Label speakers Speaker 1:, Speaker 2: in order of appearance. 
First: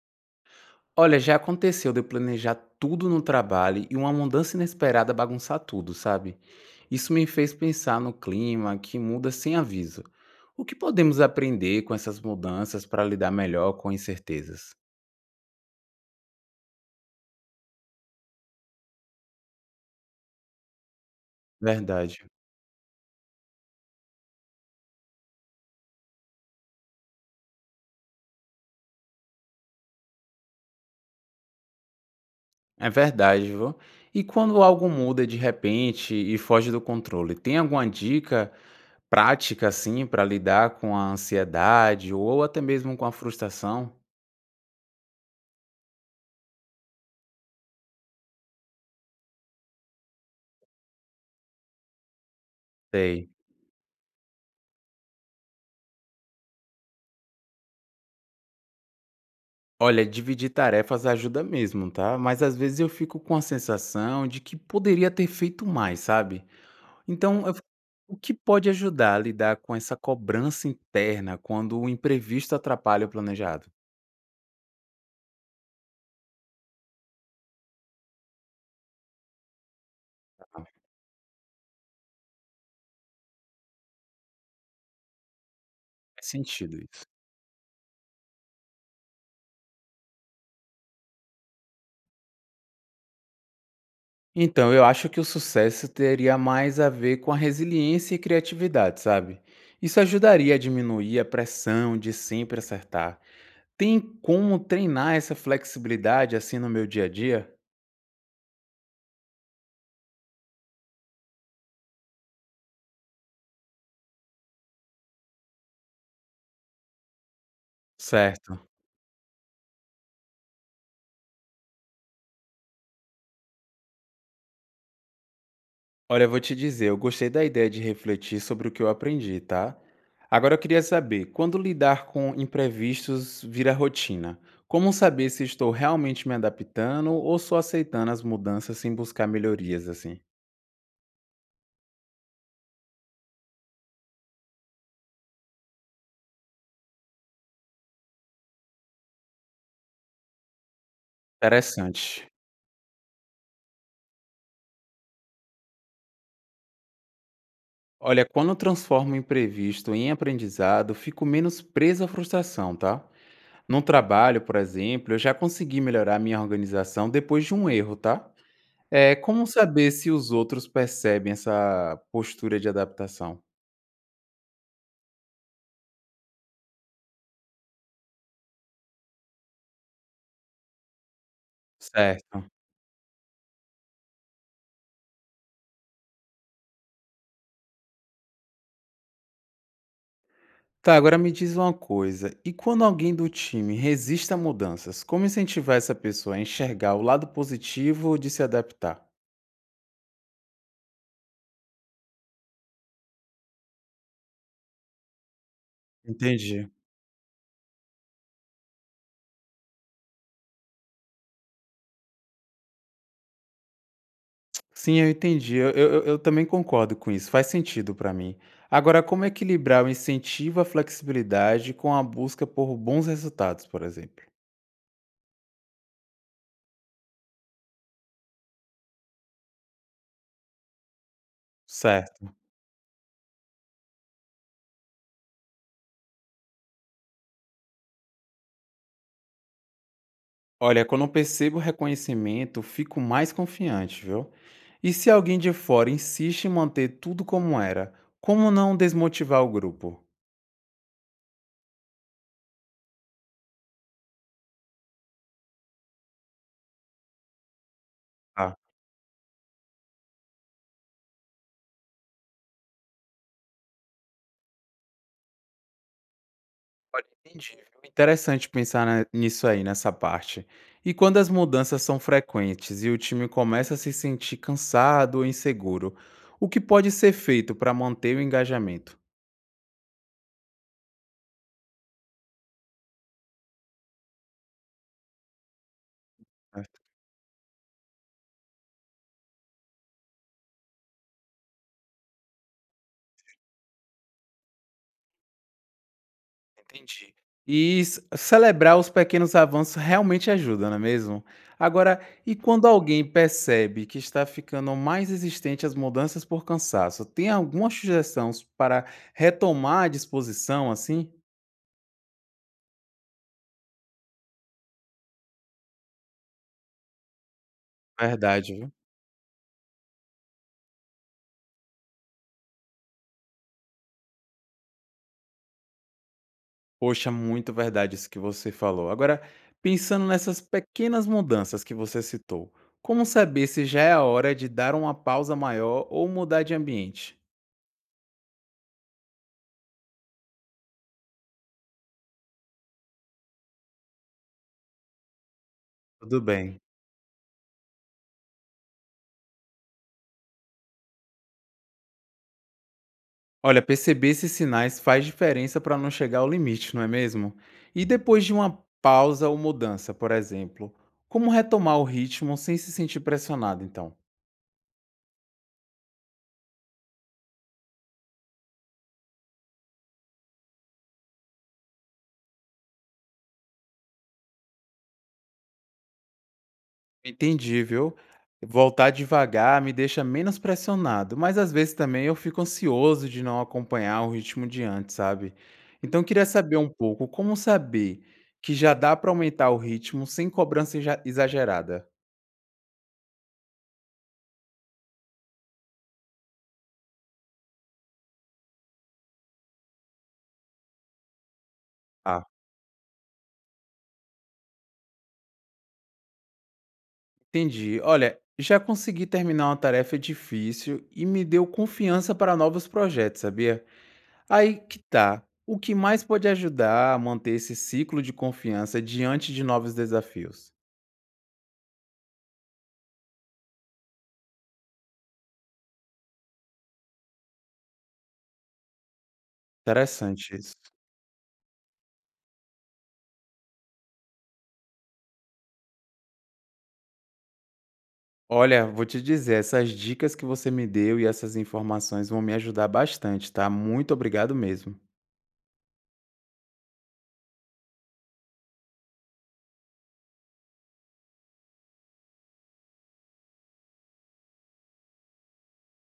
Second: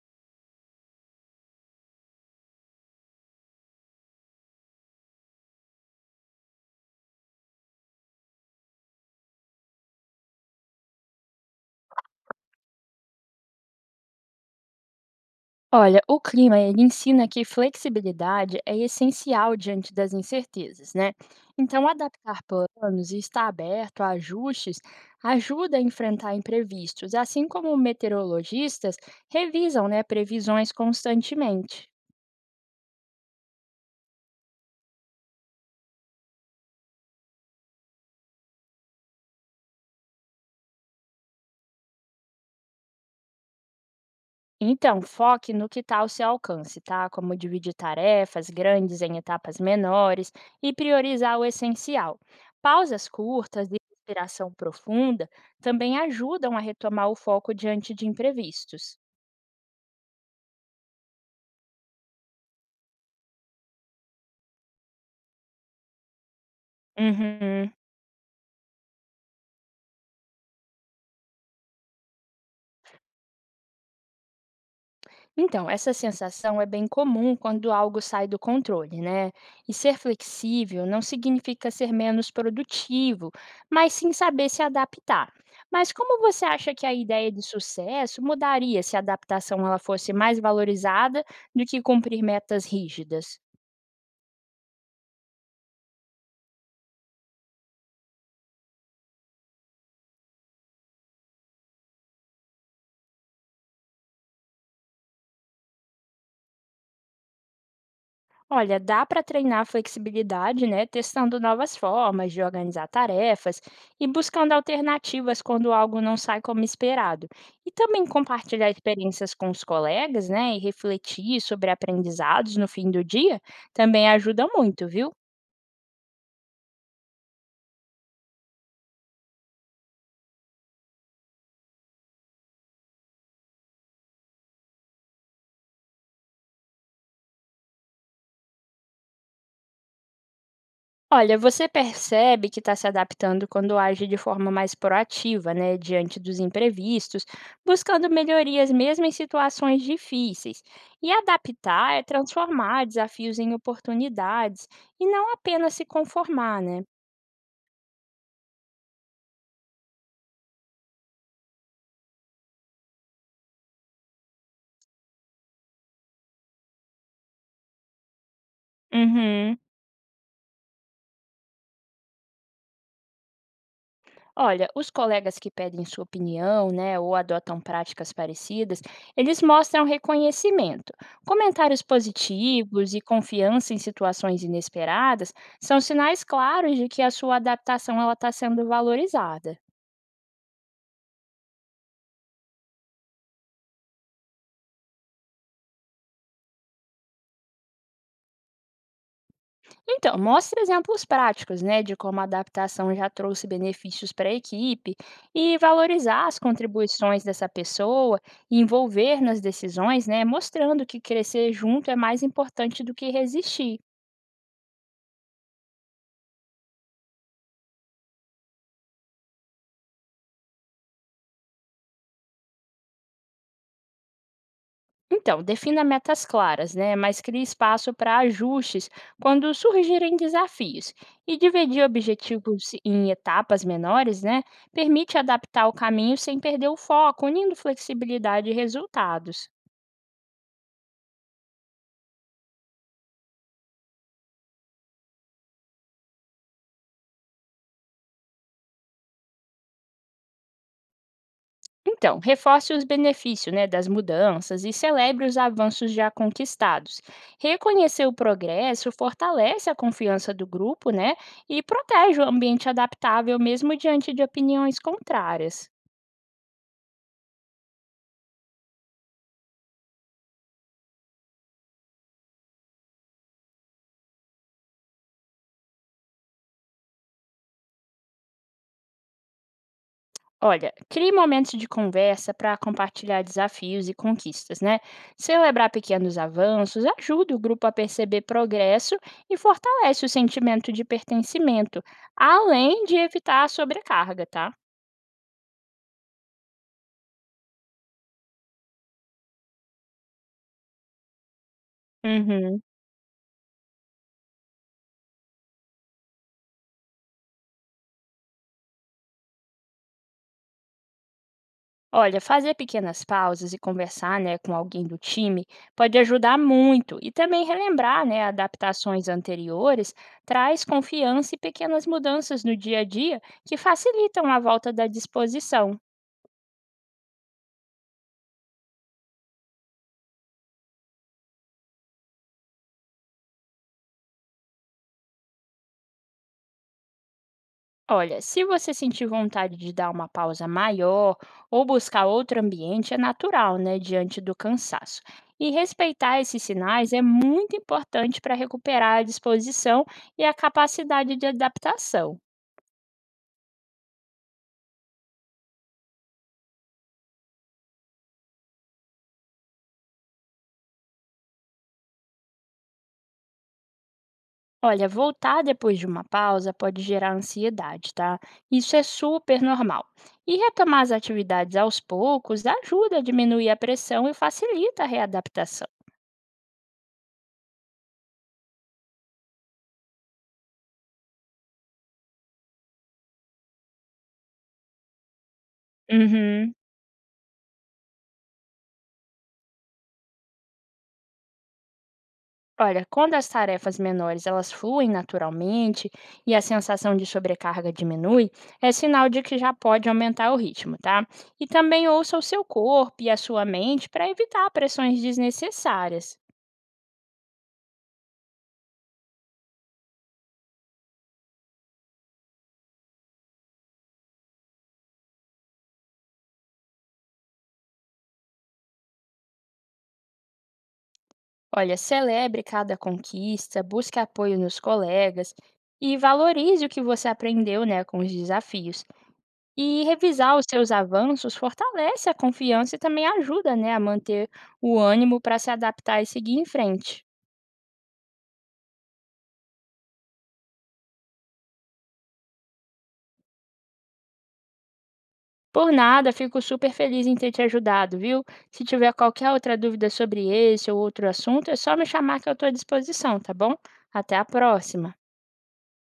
Speaker 1: Olha, já aconteceu de eu planejar tudo no trabalho e uma mudança inesperada bagunçar tudo, sabe? Isso me fez pensar no clima que muda sem aviso. O que podemos aprender com essas mudanças para lidar melhor com incertezas?
Speaker 2: Olha, o clima ele ensina que flexibilidade é essencial diante das incertezas, né? Então,
Speaker 1: Verdade.
Speaker 2: adaptar planos e estar aberto a ajustes ajuda a enfrentar imprevistos, assim como meteorologistas revisam, né, previsões constantemente.
Speaker 1: É verdade, viu? E quando algo muda de repente e foge do controle, tem alguma dica prática assim para lidar com a ansiedade ou até mesmo com a frustração?
Speaker 2: Então, foque no que está ao seu alcance, tá? Como dividir tarefas grandes em etapas menores e priorizar o essencial. Pausas
Speaker 1: Sei.
Speaker 2: curtas e respiração profunda também ajudam a retomar o foco diante de imprevistos.
Speaker 1: Olha, dividir tarefas ajuda mesmo, tá? Mas às vezes eu fico com a sensação de que poderia ter feito mais, sabe? Então, eu fico,
Speaker 2: Uhum.
Speaker 1: o que pode ajudar a lidar com essa cobrança interna quando o imprevisto atrapalha o planejado?
Speaker 2: Então, essa sensação é bem comum quando algo sai do controle, né? E ser
Speaker 1: Ah,
Speaker 2: flexível não significa ser menos produtivo, mas sim saber se adaptar. Mas como
Speaker 1: faz
Speaker 2: você acha
Speaker 1: sentido
Speaker 2: que a
Speaker 1: isso.
Speaker 2: ideia de sucesso mudaria se a adaptação ela fosse mais valorizada do que cumprir metas rígidas?
Speaker 1: Então, eu acho que o sucesso teria mais a ver com a resiliência e criatividade, sabe? Isso ajudaria a diminuir a pressão de sempre acertar. Tem como treinar essa flexibilidade assim no meu dia a dia?
Speaker 2: Olha, dá para treinar a flexibilidade, né, testando novas formas de organizar tarefas e buscando alternativas quando algo não sai como esperado. E também
Speaker 1: Certo.
Speaker 2: compartilhar experiências com os colegas, né, e refletir sobre aprendizados no fim do dia também ajuda muito, viu?
Speaker 1: Olha, eu vou te dizer, eu gostei da ideia de refletir sobre o que eu aprendi, tá? Agora eu queria saber, quando lidar com imprevistos vira rotina, como saber se estou realmente me adaptando ou só aceitando as mudanças sem buscar melhorias, assim?
Speaker 2: Olha, você percebe que está se adaptando quando age de forma mais proativa, né, diante dos imprevistos, buscando melhorias mesmo em situações difíceis. E adaptar é
Speaker 1: Interessante.
Speaker 2: transformar desafios em oportunidades e não apenas se conformar, né?
Speaker 1: Olha, quando eu transformo o imprevisto em aprendizado, fico menos preso à frustração, tá? No trabalho, por exemplo, eu já consegui melhorar minha organização depois de um erro, tá? É, como
Speaker 2: Uhum.
Speaker 1: saber se os outros percebem essa postura de adaptação?
Speaker 2: Olha, os colegas que pedem sua opinião, né, ou adotam práticas parecidas, eles mostram reconhecimento. Comentários
Speaker 1: Certo.
Speaker 2: positivos e confiança em situações inesperadas são sinais claros de que a sua adaptação ela está sendo valorizada.
Speaker 1: Tá, agora me diz uma coisa, e quando alguém do time resiste a mudanças, como incentivar essa pessoa a enxergar o lado positivo de se adaptar?
Speaker 2: Então, mostre exemplos práticos, né, de como a adaptação já trouxe benefícios para a equipe e valorizar as
Speaker 1: Entendi.
Speaker 2: contribuições dessa pessoa e envolver nas decisões, né, mostrando que crescer junto é mais importante do que resistir.
Speaker 1: Sim, eu entendi. Eu também concordo com isso. Faz sentido para mim. Agora, como equilibrar o incentivo à flexibilidade com a busca por bons resultados, por exemplo?
Speaker 2: Então, defina metas claras, né? Mas crie espaço para ajustes quando surgirem desafios. E dividir
Speaker 1: Certo.
Speaker 2: objetivos em etapas menores, né? Permite adaptar o caminho sem perder o foco, unindo flexibilidade e resultados.
Speaker 1: Olha, quando eu percebo o reconhecimento, fico mais confiante, viu? E se alguém de fora insiste em manter tudo como era, como não desmotivar o grupo?
Speaker 2: Então, reforce os benefícios né, das mudanças e celebre os avanços já conquistados. Reconhecer o
Speaker 1: Ah,
Speaker 2: progresso fortalece a confiança do grupo né, e protege o ambiente adaptável, mesmo diante de opiniões contrárias.
Speaker 1: olha, entendi, viu? Interessante pensar nisso aí, nessa parte. E quando as mudanças são frequentes e o time começa a se sentir cansado ou inseguro, o que pode ser feito para manter o engajamento?
Speaker 2: Olha, crie momentos de conversa para compartilhar desafios e conquistas, né? Celebrar pequenos avanços ajuda o grupo a perceber progresso e fortalece o sentimento de pertencimento, além de evitar a sobrecarga, tá?
Speaker 1: Entendi. E ce celebrar os pequenos avanços realmente ajuda, não é mesmo? Agora, e
Speaker 2: Uhum.
Speaker 1: quando alguém percebe que está ficando mais resistente às mudanças por cansaço, tem alguma sugestão para retomar a disposição assim?
Speaker 2: Olha, fazer pequenas pausas e conversar, né, com alguém do time pode ajudar muito. E também relembrar, né,
Speaker 1: Verdade, viu?
Speaker 2: adaptações anteriores traz confiança e pequenas mudanças no dia a dia que facilitam a volta da disposição.
Speaker 1: Poxa, muito verdade isso que você falou. Agora, pensando nessas pequenas mudanças que você citou, como saber se já é a hora de dar uma pausa maior ou mudar de ambiente?
Speaker 2: Olha, se você sentir vontade de dar uma pausa maior ou buscar outro ambiente, é natural, né, diante do cansaço. E respeitar
Speaker 1: Tudo
Speaker 2: esses
Speaker 1: bem.
Speaker 2: sinais é muito importante para recuperar a disposição e a capacidade de adaptação.
Speaker 1: Olha, perceber esses sinais faz diferença para não chegar ao limite, não é mesmo? E depois de uma pausa ou mudança, por exemplo, como retomar o ritmo sem se sentir pressionado, então?
Speaker 2: Olha, voltar depois de uma pausa pode gerar ansiedade, tá? Isso é super normal. E retomar as atividades aos poucos ajuda a diminuir a pressão e facilita a readaptação.
Speaker 1: Entendi, viu? Voltar devagar me deixa menos pressionado, mas às vezes também eu fico ansioso de não acompanhar o ritmo de antes, sabe? Então eu queria
Speaker 2: Uhum.
Speaker 1: saber um pouco como saber que já dá para aumentar o ritmo sem cobrança exagerada.
Speaker 2: Olha, quando as tarefas menores elas fluem naturalmente e a sensação de sobrecarga diminui, é sinal de que já pode aumentar o ritmo, tá? E também ouça o seu corpo e a sua mente para evitar pressões desnecessárias.
Speaker 1: Entendi. Olha, já consegui terminar uma tarefa difícil e me deu confiança para novos projetos, sabia? Aí que tá. O que mais pode ajudar a manter esse ciclo de confiança diante de novos desafios?
Speaker 2: Olha, celebre cada conquista, busque apoio nos colegas e valorize o que você aprendeu, né, com os desafios. E
Speaker 1: Interessante
Speaker 2: revisar os
Speaker 1: isso.
Speaker 2: seus avanços fortalece a confiança e também ajuda, né, a manter o ânimo para se adaptar e seguir em frente.
Speaker 1: Olha, vou te dizer, essas dicas que você me deu e essas informações vão me ajudar bastante, tá? Muito obrigado mesmo.
Speaker 2: Por nada, fico super feliz em ter te ajudado, viu? Se tiver qualquer outra dúvida sobre esse ou outro assunto, é só me chamar que eu estou à disposição, tá bom? Até a próxima!